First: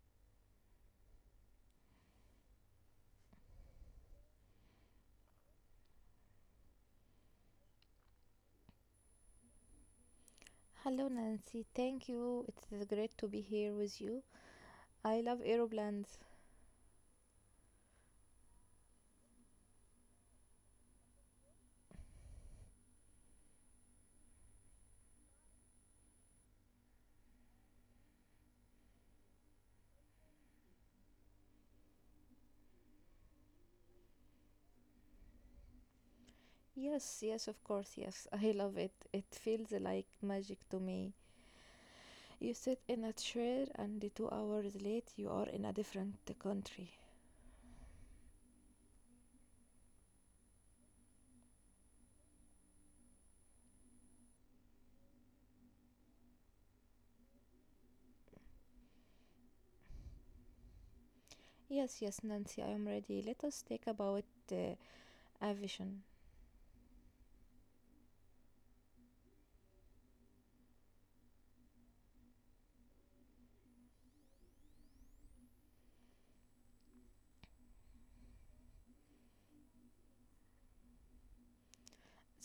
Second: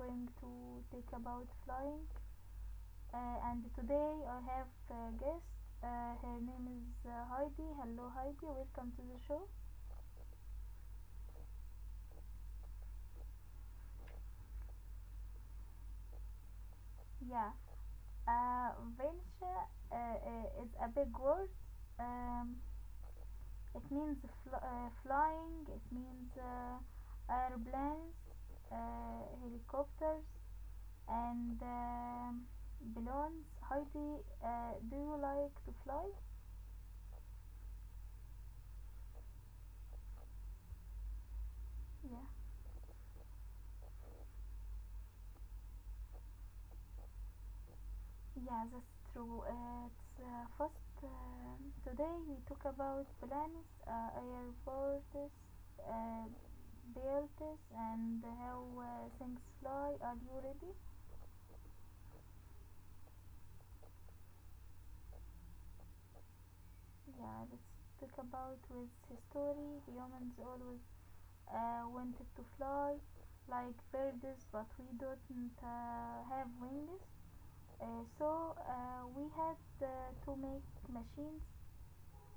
going to take about flying. And today I have a guest. Her name is Heidi. Hello, Heidi. Welcome to the show. Hello, Nancy. Thank you. It's great to be here with you. I love aeroplanes. Yeah. Uh, vulture is a big word. Um, it means flying. It means airplanes, helicopters, and balloons. Heidi, do you like to fly? Yes, yes, of course, yes. I love it. It feels like magic to me. Yeah. You sit in a chair, and 2 hours late, you are in a different country. Yeah, that's true. It's first today we talk about planets, airports, uh, buildings, and how things fly. Are you ready? Yes, yes, Nancy, I am ready. Let us talk about uh, aviation. Yeah, let's talk about with history. Humans always wanted to fly like birds, but we didn't have wings. So we had to make machines.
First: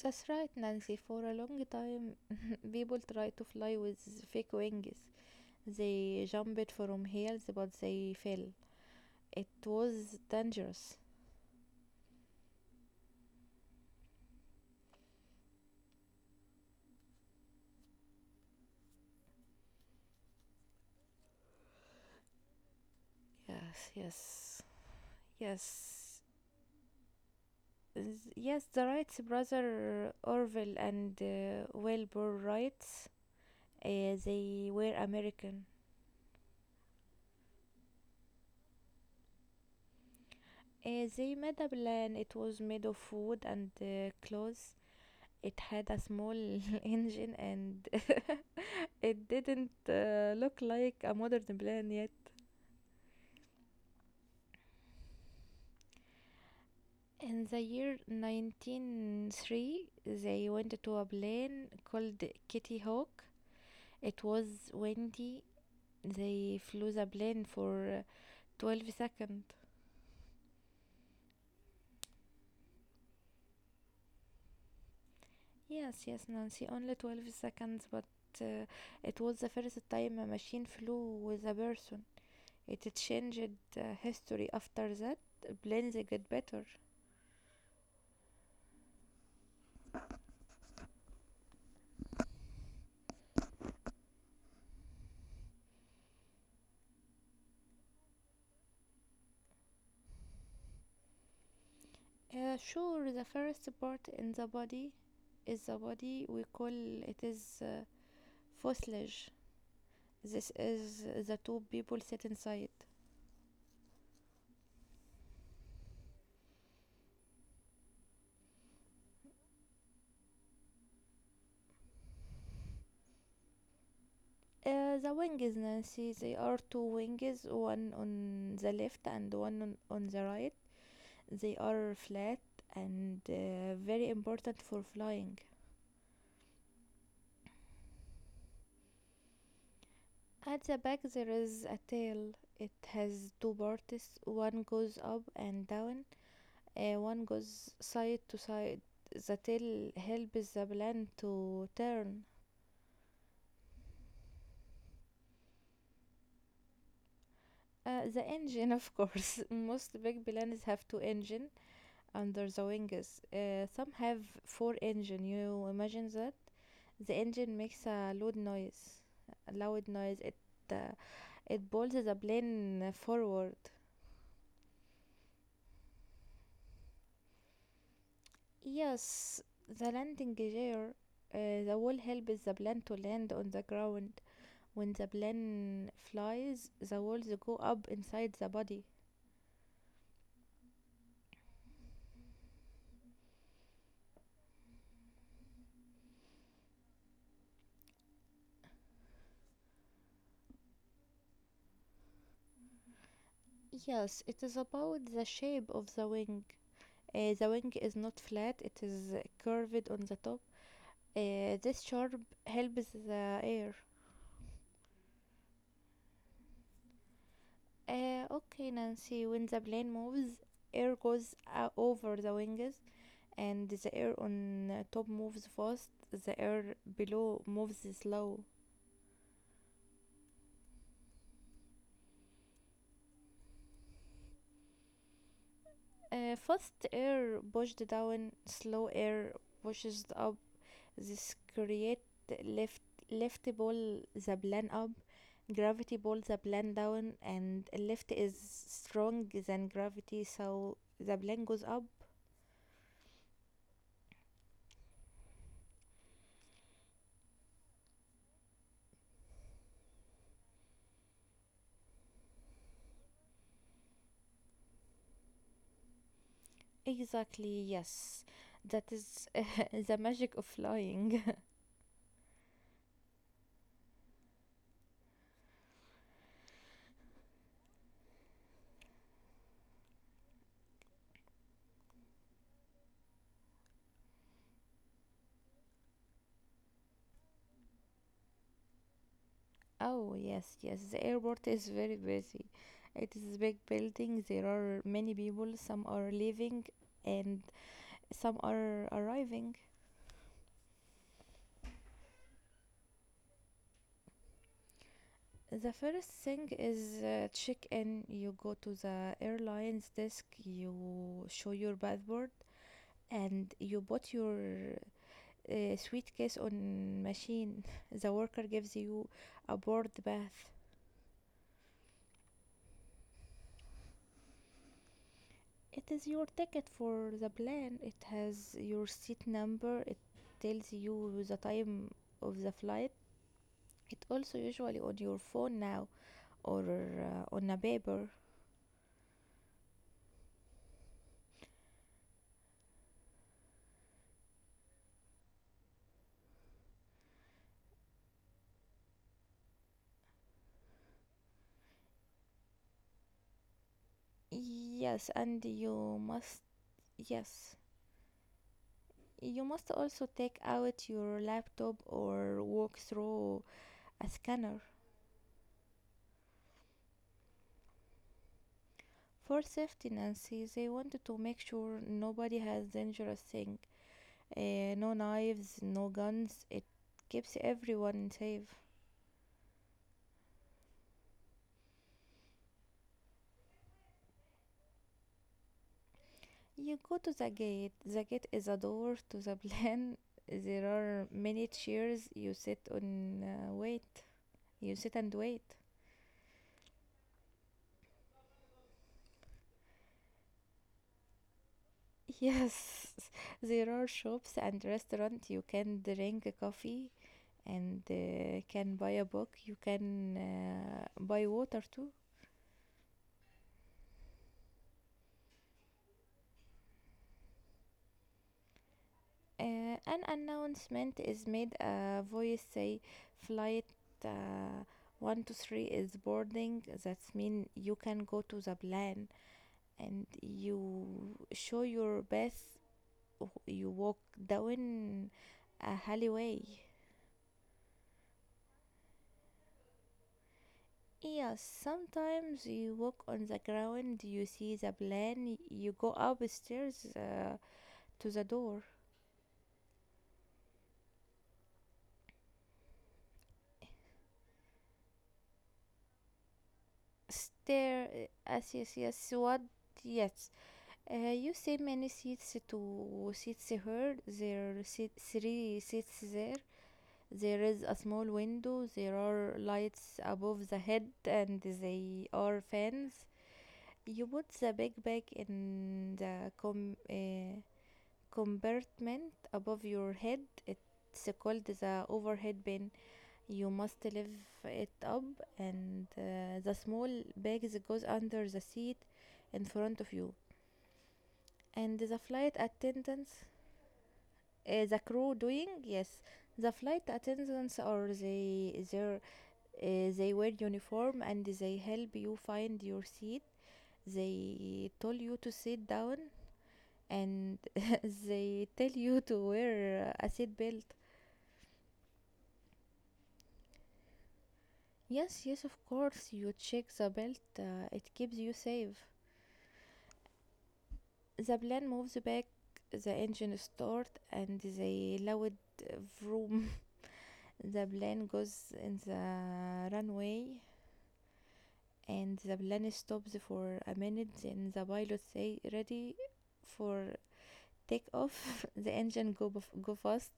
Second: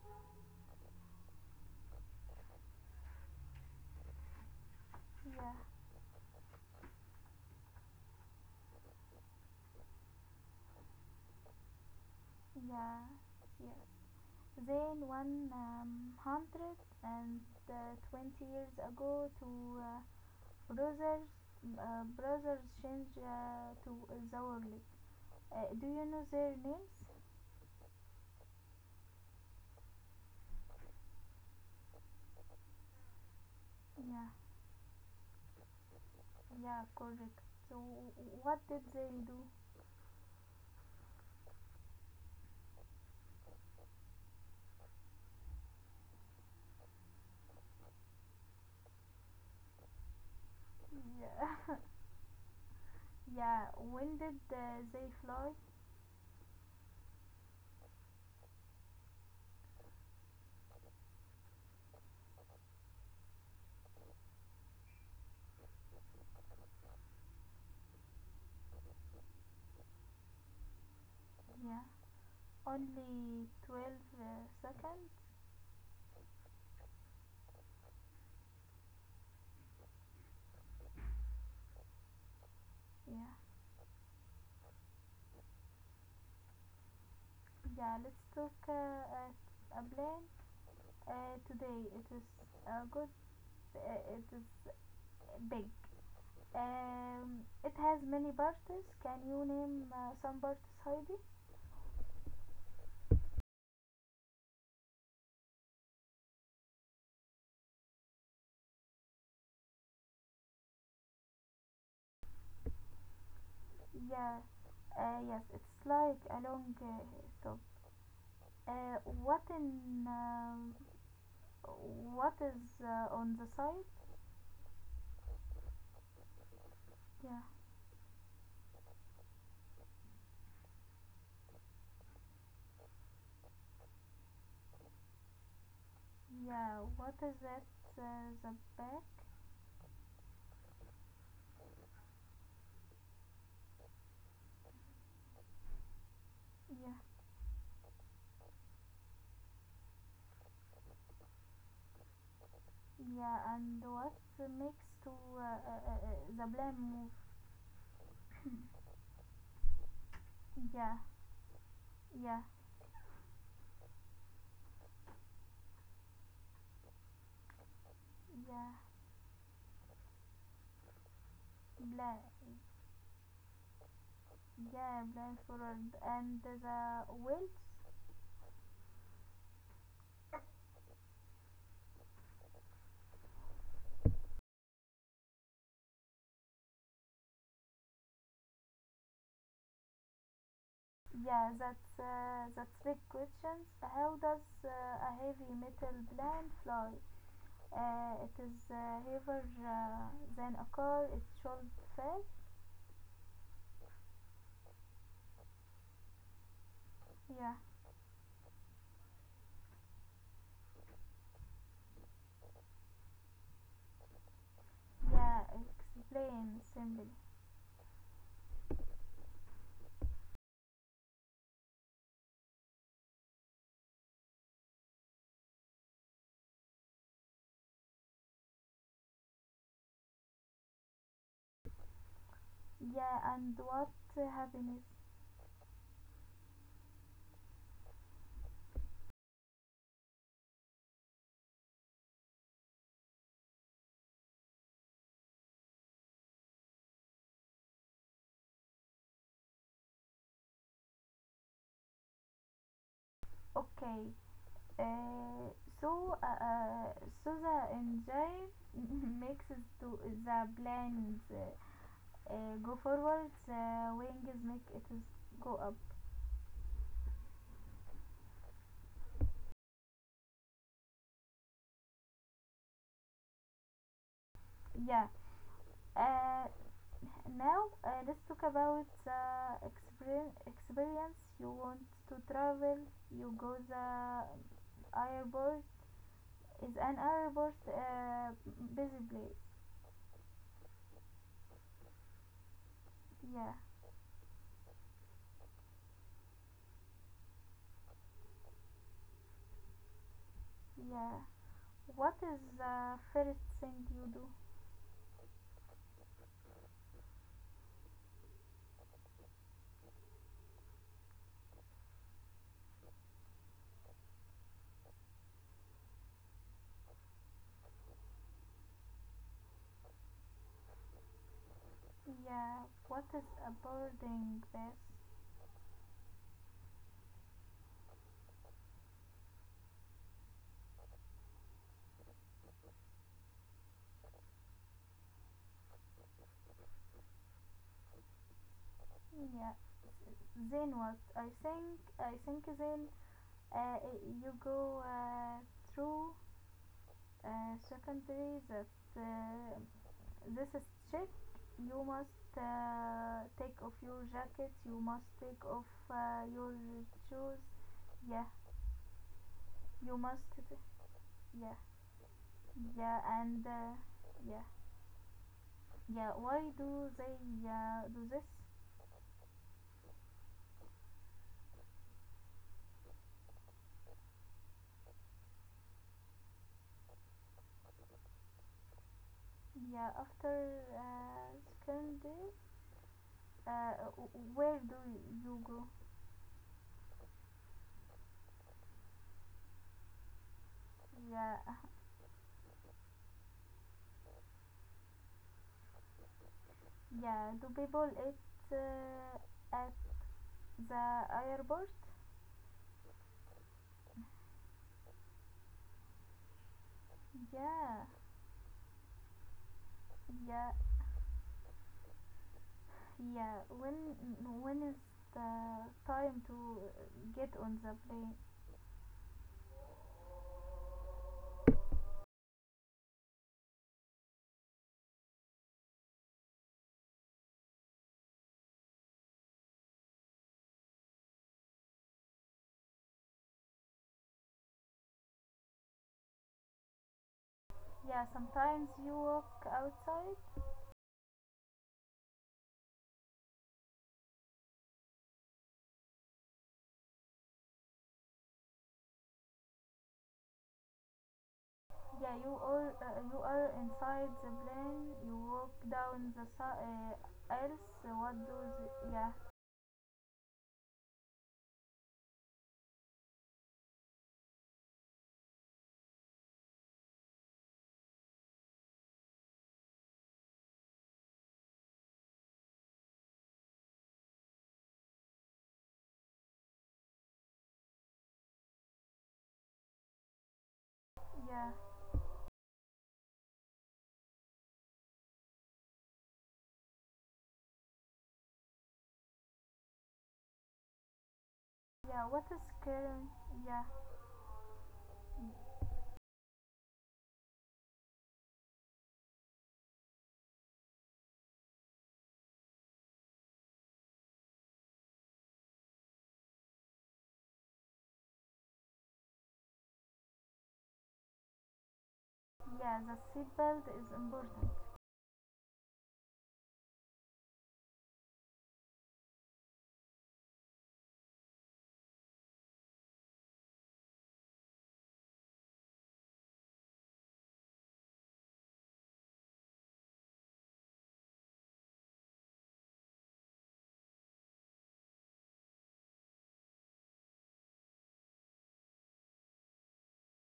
That's right, Nancy. For a long time, people try to fly with fake wings. Yeah, They jumped from hills, but they fell. It was dangerous. yeah, yeah. Then, one hundred and twenty years ago, two brothers brothers changed to Yes, yes, Zawrli. Do you yes. know their names? Yes, the Wrights brother Orville and Wilbur Wright, Yeah, they were American. yeah, correct. So, what did they do? They made a plane. It was made of wood and cloth. It had a small engine and it didn't look like a modern Yeah, plane yet. yeah. When did they fly? In the year 1903, they went to a plane called Kitty Hawk. It was windy. They flew the plane for 12 seconds. Yeah, only 12 seconds. Yes, yes, Nancy, only 12 seconds, but uh, it was the first time a machine flew with a person. It Yeah, changed history after that. Planes get better. yeah. Let's talk a plane. Today it is a good it is big. It has many parts. Can you name some parties, Heidi? Sure, the first part in the body is the body we call it is fuselage. This is the two people sit inside. Yeah. Yes, it's like a long top. Uh, what in um, what is on the side? The wings, Nancy, they are two Yeah. wings, one on the left and one on the right. They are flat and very important for flying. Yeah. What is at the back? At the back, there is a tail. It has two parts. One goes up and down, Yeah. One goes side to side. The tail helps the plane to turn. Yeah. And what makes to the blame move? The engine, of course. Most big planes have Yeah. two engine Yeah. under the wings. Some have four engine. You imagine that the engine makes a loud Yeah. noise. A loud noise. Uh, it pulls the Bla- plane forward. Yeah, blind forward. And the wheels? Yes, the landing gear. The wall helps the plane to land on the ground. When the plane flies, the walls go up inside the body. Yeah, that's big questions. How does a heavy metal plane fly? It is heavier than a car. It should fail. Yes, it is about the shape of the wing. Yeah, The wing is not flat, it is curved on the top. This sharp helps the air. yeah. Explain simply. Okay, Nancy, when the plane moves, air goes over the wings, and the air on top moves fast, the air below moves slow. Yeah, and what happens? Fast air pushed down, slow air pushes up. This create lift. Lift ball the plane up, gravity pulls the plane down, and lift is strong than gravity, so the plane goes up. Okay. Uh, so, uh, uh, so the engine makes it to the planes go forward, the wings make it go up. Exactly, yes. That is the magic of flying. Yeah. Uh, now let's talk about the experience you want to travel. You go the airport is an airport busy place. Oh, yes, yes. The airport is very busy. It is a Yeah, big building. There are many people. Some are leaving and some are arriving. yeah. What is the first thing you do? The first thing is check in. You go to the airline's desk, you show your passport, and you put your suitcase on machine. The worker gives you a board bath. Yeah. What is a boarding pass? It is your ticket for the plane. It has your seat number. It tells you the time of the flight. It also usually on your phone now or on a paper. Yeah. Then what? I think then uh, you go through secondary that uh, this is check. You must take off your jacket. You must Yes, take and off you must, your shoes. yes. Yeah, You must you also must. take out your Yeah, laptop or walk yeah, and through a yeah, scanner. yeah, why do they do this? For safety, Nancy, they wanted to make sure nobody has dangerous thing. No knives, no guns. It keeps everyone safe. Yeah, after secondary uh, where do you go? You go to the gate. The gate is a door to the plan. There are Yeah. many chairs. You sit and wait. You sit and wait. Yeah, do people eat uh, at the airport? Yes, there are shops and restaurants. You can drink a coffee Yeah, and can buy a book. You can yeah, buy water too. yeah. When is the time to get on the plane? An announcement is made. A voice say, "Flight uh, 123 is boarding." That's mean you can go to the plan, and you show your bath. You walk down a alleyway. Yeah, sometimes you walk outside. Yes, sometimes you walk on the ground, you see the plan, you go upstairs to the door. Yeah, you are inside the plane. You walk down the aisles. Stair, What do? Yes, yes, yes, Yeah, what, yes, you see many seats. To seats here There are three seats there. There is a small window, there are lights above the head, and they are fans. You put the bag in the compartment above your head. It's yeah, called the overhead bin. You must lift it up, and the small bags goes under the seat in front of you. And yeah. the What is flight current? attendants, Yeah, the crew doing, yes, the flight attendants are they wear uniform and they help you find your seat. They told you to sit down and they tell you to wear a seat belt. yeah. The seatbelt is important. Yes, yes, of course, you check the belt, it keeps you safe. The plane moves back, the engine starts, and they loud vroom. The plane goes in the runway, and the plane stops for a minute. Then the pilot say, "Ready for take off." The engine go fast,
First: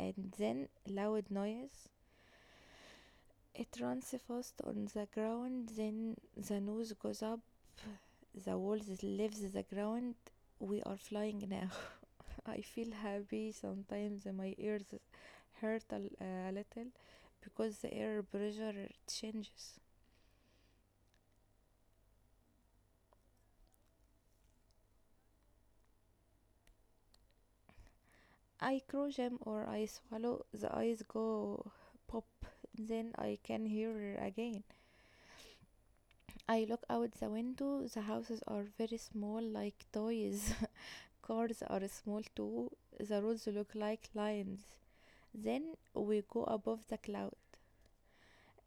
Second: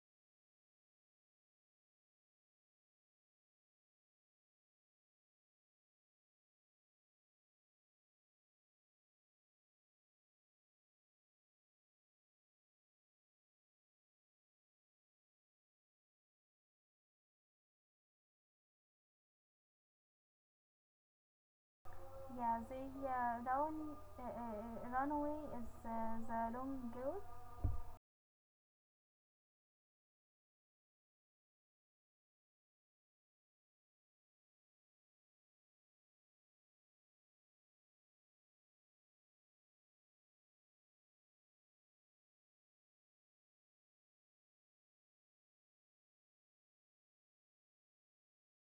and then loud noise. It runs first on the ground, then the nose goes up, the walls leaves the ground. We are flying now. I feel happy. Sometimes my ears hurt a little because the air pressure changes. Yeah, the runway is the long road. I crush them or I swallow, the eyes go pop, then I can hear again. I look out the window. The houses are very small, like toys. Cars are small too. The roads look like lines. Then we go above the cloud.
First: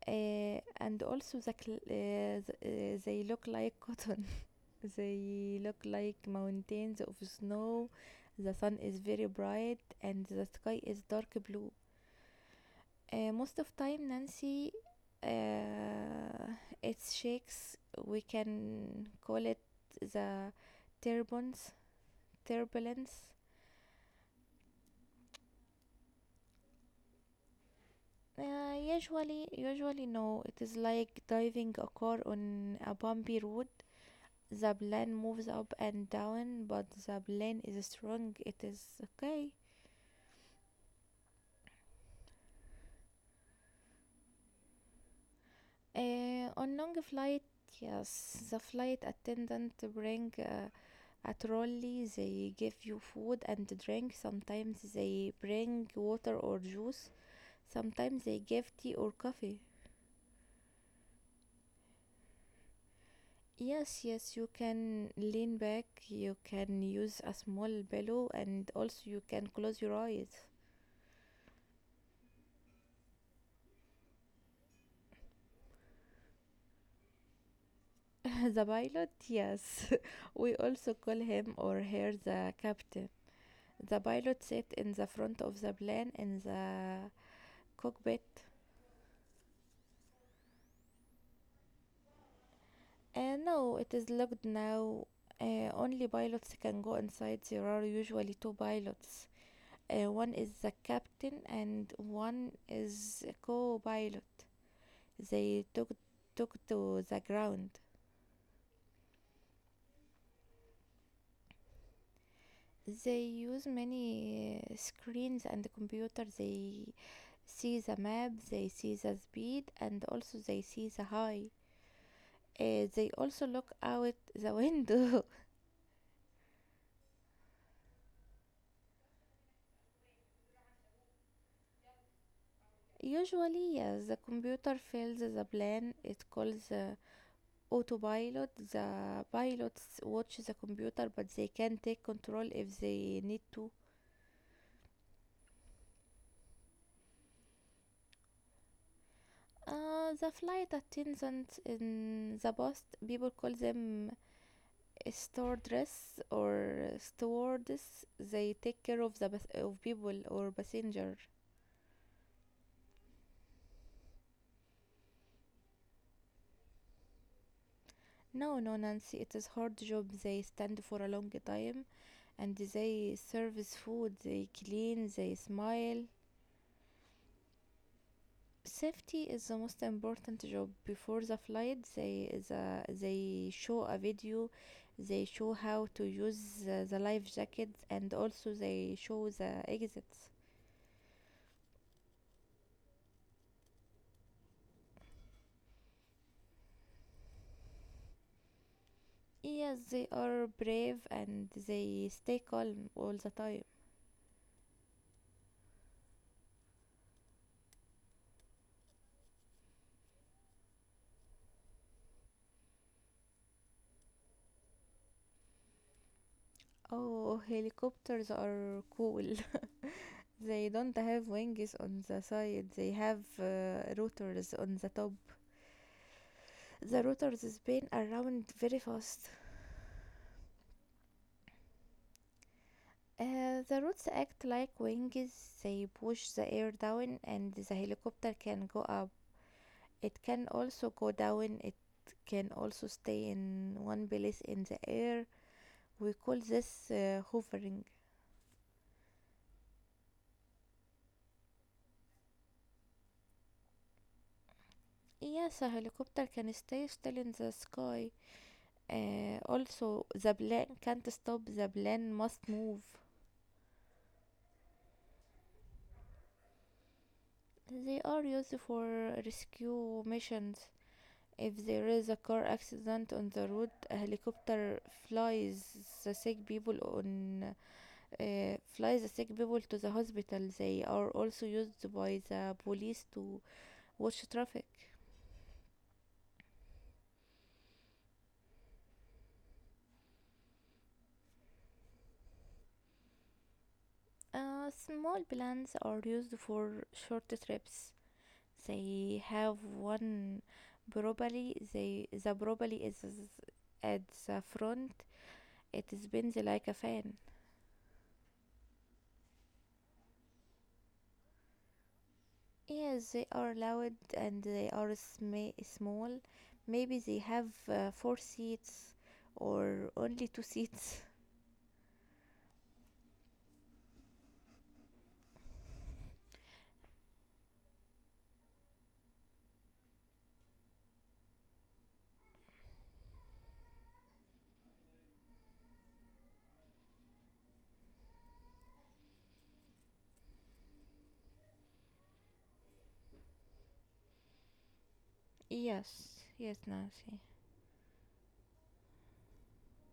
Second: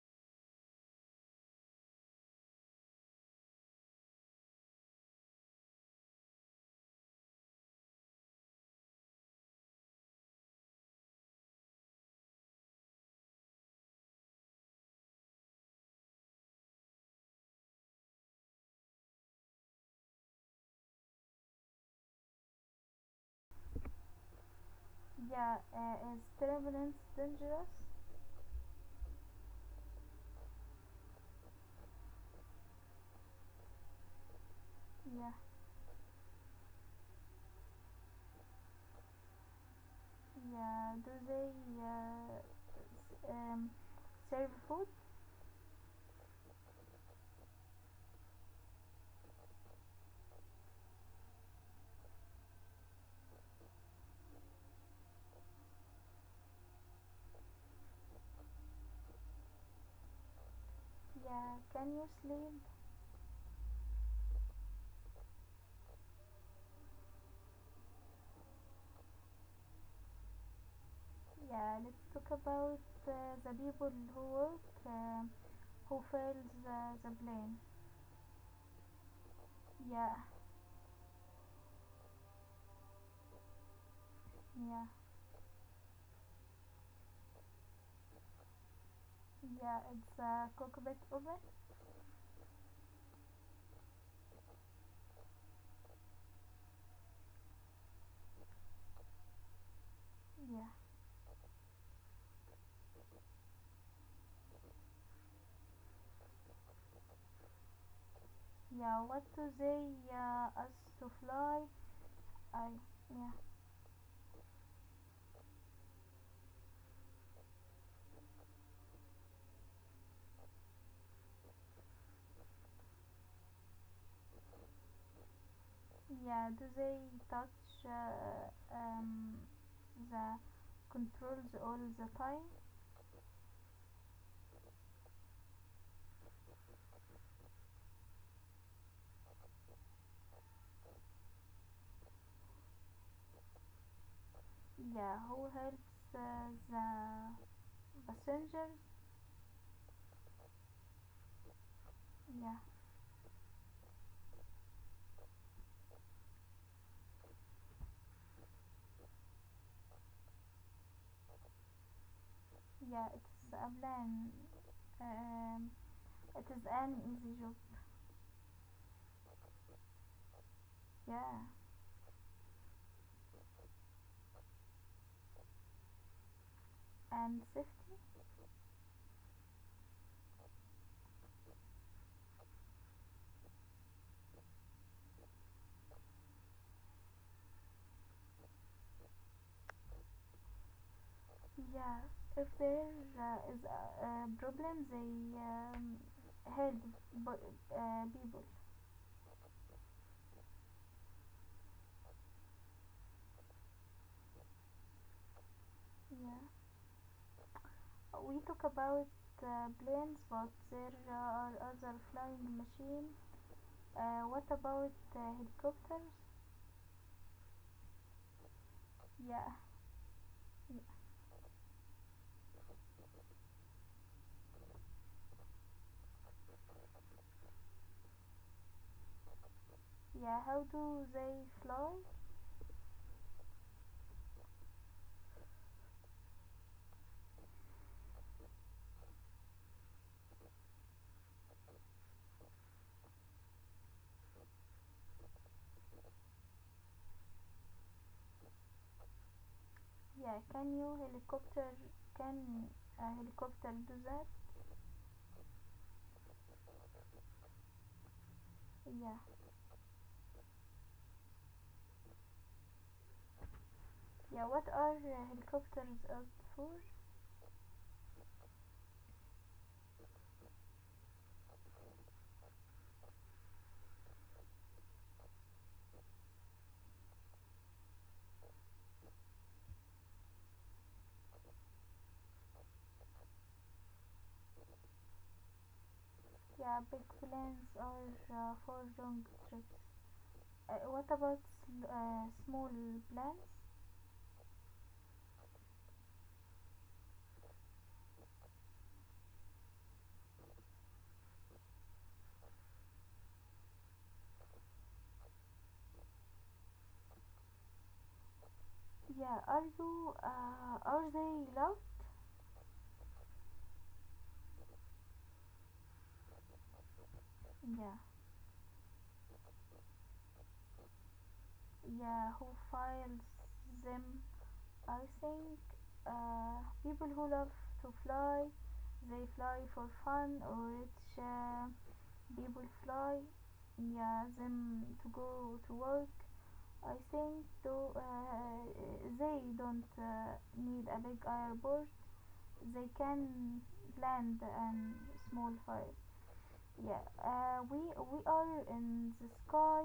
And also the they look like cotton. They look like mountains of snow. The sun is very bright and the sky is dark blue. Most of time, Nancy, uh, it's shakes. We can call it the turbulence. Turbulence. Yeah, is turbulence dangerous? Usually, usually no. It is like driving a car on a bumpy road. The plane Yeah, moves up and down, but the plane is strong. It is okay. yeah. Do they uh, um, serve food? On long flight, yes, the flight attendant bring. At Raleigh, they give you food and drink. Sometimes they bring water or juice. Sometimes they give tea or coffee. Yeah. Can you sleep? Yes, yes, you can lean back, you can use a small pillow, and also you can close your eyes. Yeah. Let's talk about the people who work, who fails the plane. The pilot, yes, Yeah, we also call him or her the captain. The pilot sat yeah, in the front of the plane in the cockpit. yeah. It's a cockpit open. No, it is locked now. Only pilots can go inside. There are usually two pilots. One is the Yeah, captain and one is a co-pilot. They took to the ground. yeah. What do they us to fly? I They Yeah. use many screens and computers. They see the map, they see the speed, and also they see the high. They also look out the window. Yeah, do they touch um, the controls all the time? Usually, yes, the computer fills the plan. It calls the autopilot. The pilots watch the computer, but they can take control if they need to. Yeah, who helps the passengers? The flight attendants in the Yeah, past, people call them stewardess or stewardess. They take care of people or passenger. yeah, it's a plan. Um, it is an easy job. No, no, Nancy, it is hard job. They stand for a long Yeah, time and they serve food. They clean. They smile. and safety? Safety is the most important job. Before the flight they show a video, they show how to use the life jackets, and also they show the exits. Yeah, if there is a problem, they help people. Yes, they are brave and they stay calm all the time. Yeah. We talk about planes, but there are other flying machines. What about helicopters? Oh, helicopters are cool. Yeah, They don't have wings on the side, they have rotors on the top. The rotors spin around very fast. yeah. How do they fly? The roots act like wings, they push the air down and the helicopter can go up. It can also go down, it can also stay in one place in the air. We call this hovering. Yeah, can you helicopter? Can a helicopter do that? Yes, a helicopter can stay still in the sky. Yeah, Also, the plane can't stop, the plane must move. yeah. What are helicopters up for? They are used for rescue missions. If there is a car accident on the road, a helicopter flies the sick people on flies the sick people to the hospital. They are also used by the police to watch traffic. Yeah, big planes are for long trips. What about small planes? Small planes are used for short trips. They have one probably, the probably is at the front. It spins like a fan. Yeah, are they loud? Yes, they are loud and they are small. Maybe they have Yeah, four seats or only two seats. yeah, who files them? I think people who love to fly. They fly for fun or rich people fly. Yeah, them to go to work. I think though they don't need a big airport. They can land and small fire. Yes, yes, Yeah, Nancy. We are in the sky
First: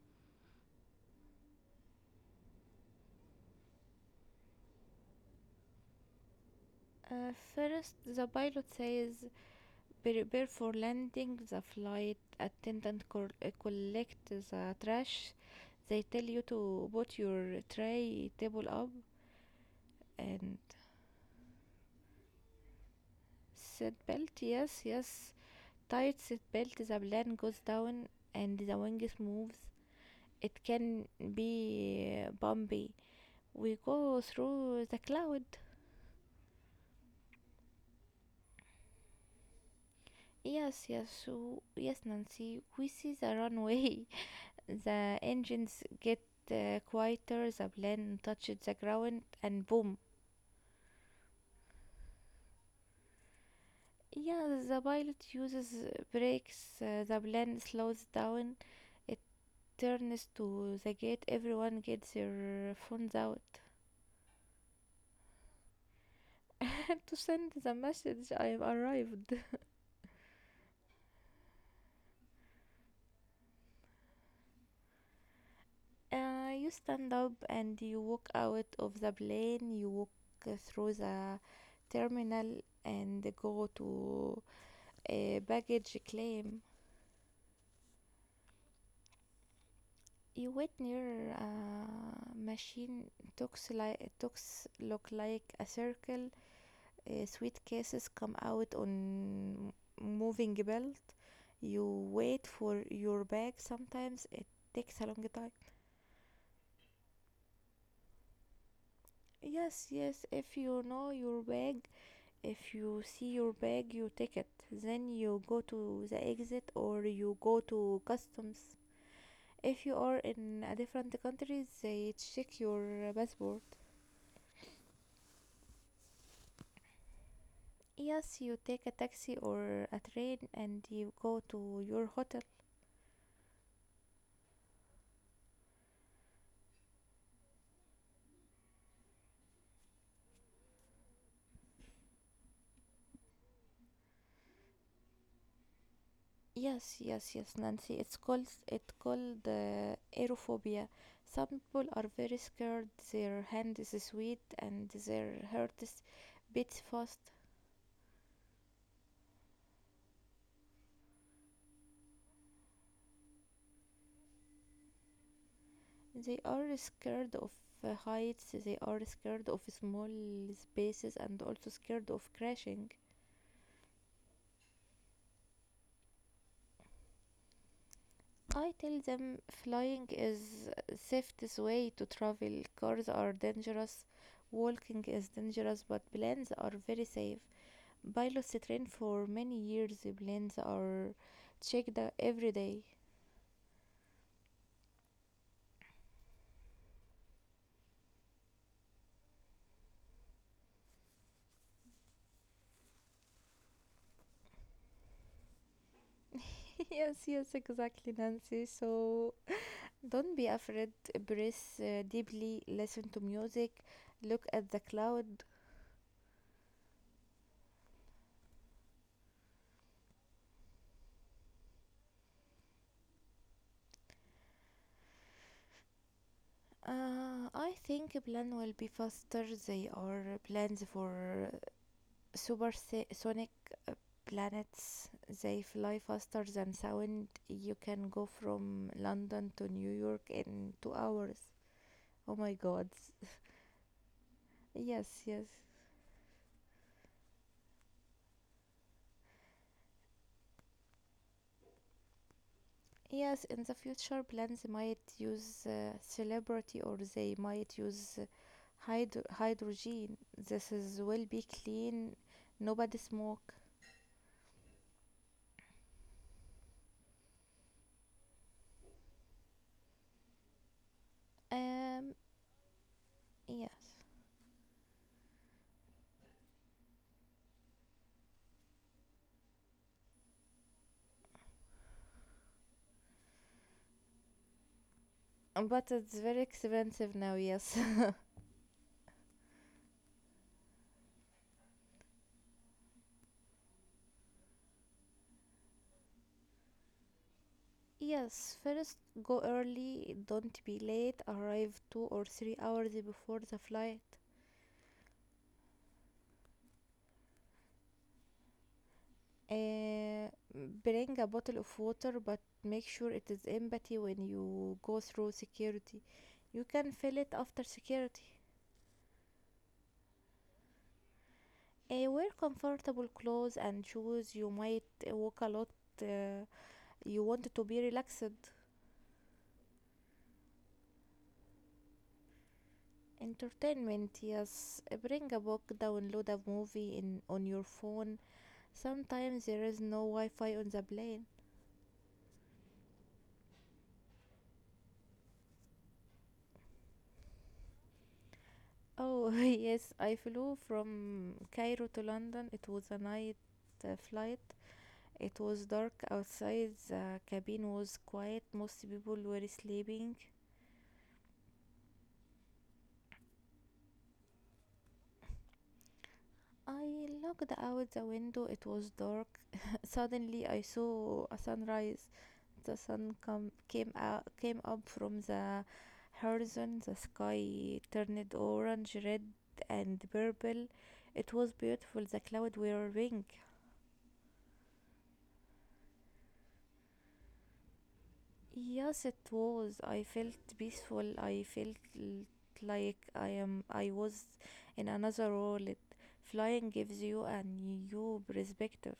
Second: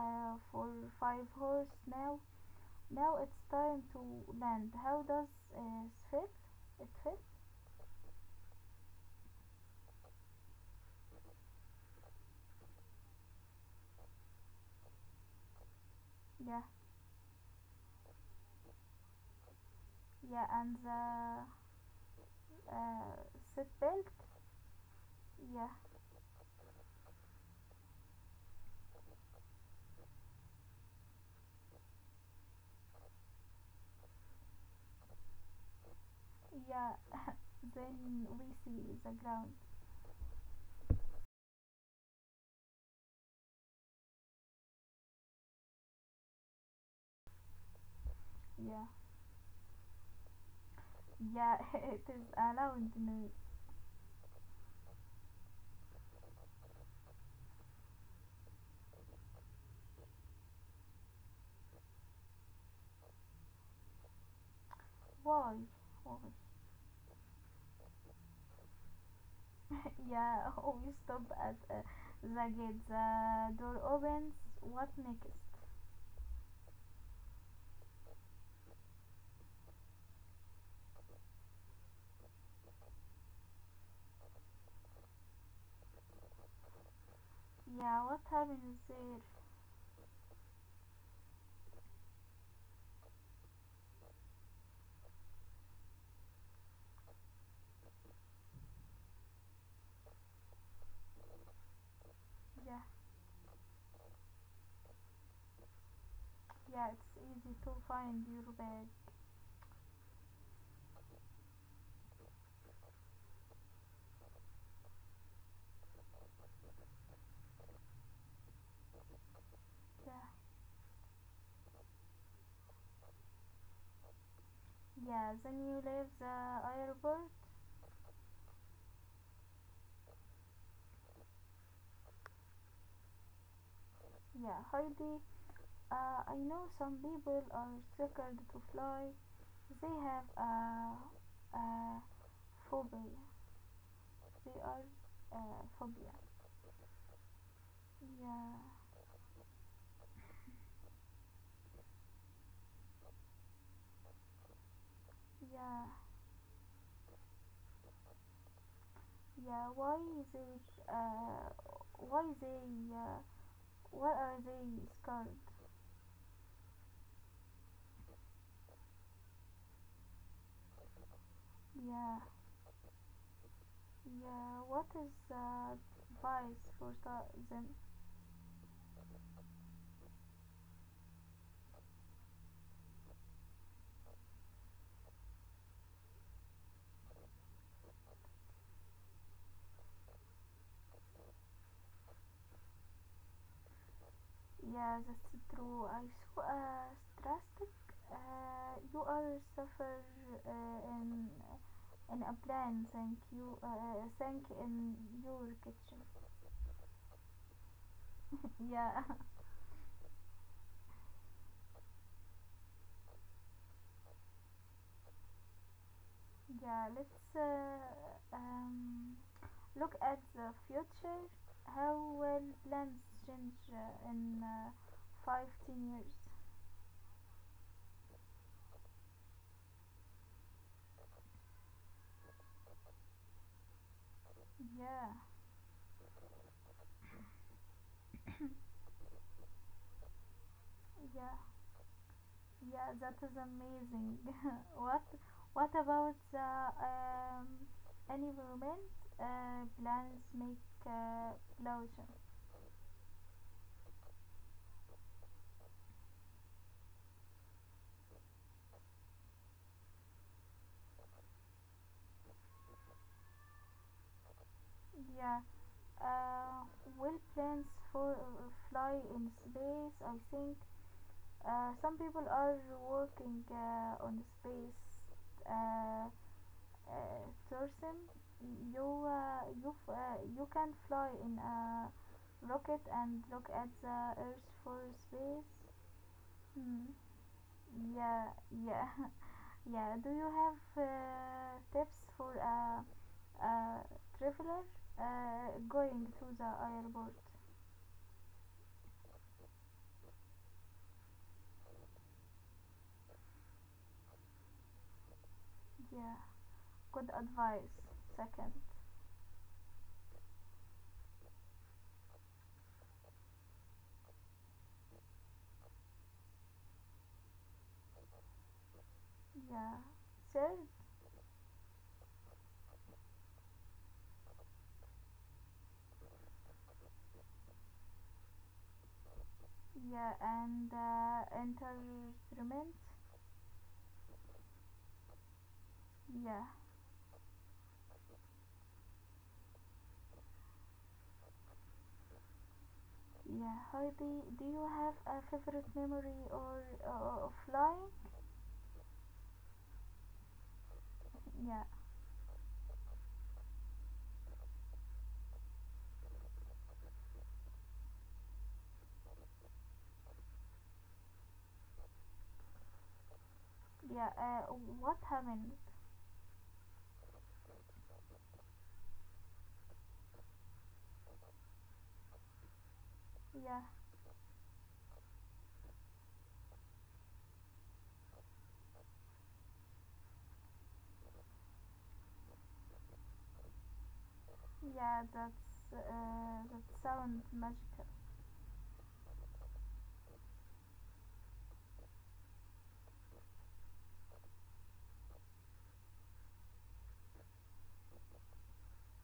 for 5 hours. Now it's time to land. How does it fit? It fit? First, the pilot says, prepare for landing. The flight attendant collect the trash. They tell you Yeah, to put your tray table up yeah, and and the uh, seat seat belt. belt. Yes, yes. Yeah, Tight seat belt. The plane goes down and the wings moves. It can be bumpy. We go through the cloud. yeah. Then we see the ground. Yes, yes, yes, Nancy. We see the runway. The engines get quieter, the plane touches the Yeah, ground, and boom. yeah. It is around me. Yeah, the pilot uses brakes, the plane slows down, it turns to the gate, everyone gets their phones out Why? Why? to send the message I have arrived. yeah. We stop at the gate. The door opens. What next? You stand up and you walk out of the plane, you walk through the terminal and go to a baggage claim. Yeah. What happens there? You wait near a machine talks look like a circle. Suitcases come out on moving belt. You wait Yeah, for your bag. Sometimes it takes a long time. yeah. It's easy to find your bag. Yes, yes. If you know your bag, If you see your bag, you take it. Then you go to the exit or you go to customs. If you Yeah. are in a different country, they check your passport. Yeah, then you leave the airport. Yes, you take a taxi or a train and you go to your hotel. Yeah, Heidi, I know some people are scared to fly. They have a phobia. They are phobia. Yes, yes, yes, Nancy. It's Yeah, called aerophobia. Some people are very scared. Their hand is sweet and their yeah, heart is beats fast. yeah. Why they? Uh, why they? Why are they scared? They are scared of heights, they are scared of small spaces, and also Yeah, scared of crashing. yeah. What is the advice for them? I tell them flying is safest way to travel. Cars are dangerous, walking is dangerous, but planes are very safe. Pilots train for many years. Planes are checked every day. Yeah, that's true. I saw a statistic. You are suffer uh, in in a plan. Thank you. Thank in your kitchen. Yes, yes, exactly, Nancy. yeah, So don't be afraid. Breathe deeply. Listen to music. Look at the cloud. yeah. Let's look at the future. How will plans change in 5, 10 years? I think a plan will be faster. They are plans for supersonic uh, Yeah, planets. They fly faster than sound. You can go from London to New York in 2 hours. yeah. Oh my Yeah, god. that is amazing. what Yes, yes. What about the environment plants make pollution? Yes, in the future, plans might use celebrity or they might use hydrogen. This is will be clean. Nobody smoke. Yeah, uh, will plants fly in space? I think some Um, people are working yes. On space uh, uh, tourism. You can fly in a rocket and look at the Earth for space. But it's very Mm, expensive now, yes. yeah, yeah, yeah. Do you have tips for a traveler going to the airport? Yes, first go early, don't be late, arrive 2 or 3 hours before the flight. Yeah, good advice. Second, Uh, Bring a bottle of water, but make sure it is empty when you go through security. You can fill it after security. yeah, third, Wear comfortable clothes and shoes. You might walk a lot. Uh, you want to be relaxed. yeah, and entertainment. Entertainment, yes. Eh, bring a book, download Yeah, a movie in on your phone. Sometimes there is no Wi Fi on the plane. yeah. Heidi, do you have a favorite memory or of flying? Oh, yes, I flew from Yeah, Cairo to London. It was a night flight. It was dark outside, the cabin was quiet, most people were sleeping. yeah. What happened? I looked out the window, it was dark. Suddenly, I saw a sunrise. The Yeah. came out, came up from the horizon. The sky turned orange, red, and purple. It was beautiful. The clouds were pink. Yeah, that sounds magical. Yes, it was. I felt peaceful. I felt l- like I am. I was in another world. Flying gives you a new perspective.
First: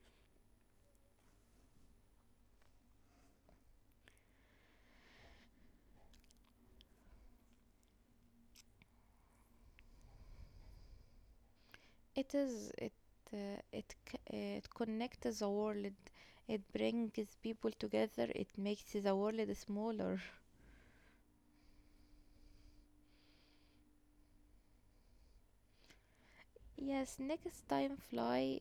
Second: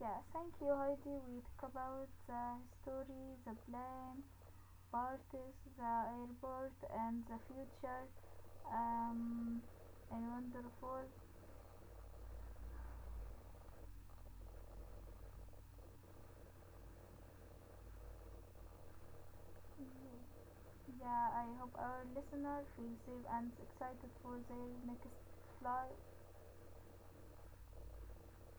Yeah, thank you, Heidi. We talk about the history, the plane, parties, the airport, and the future. Um, and wonderful. It is it it c- It connects the world. It brings people together. It makes the world smaller. Yeah, I hope our listener feel safe and excited for their next flight. Yes,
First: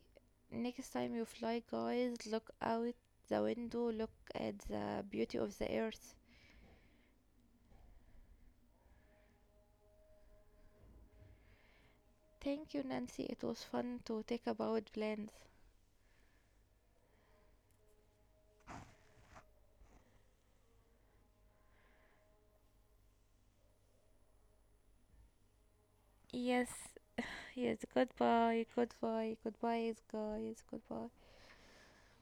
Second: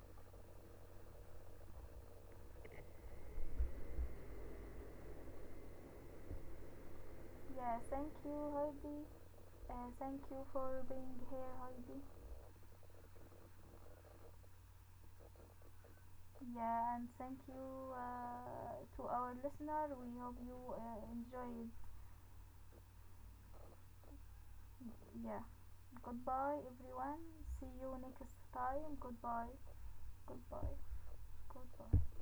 next time you fly, guys, look out the window. Look at the beauty of the earth. Yeah, thank you, Heidi. Thank you for being here, Heidi. Thank you, Nancy. It was fun to talk about plans. Yeah, and thank you to our listener. We hope you enjoyed. Yeah. Goodbye, Yes, everyone. See yes. you next Goodbye, time. goodbye, Goodbye. goodbye, guys. Goodbye. Goodbye. Goodbye.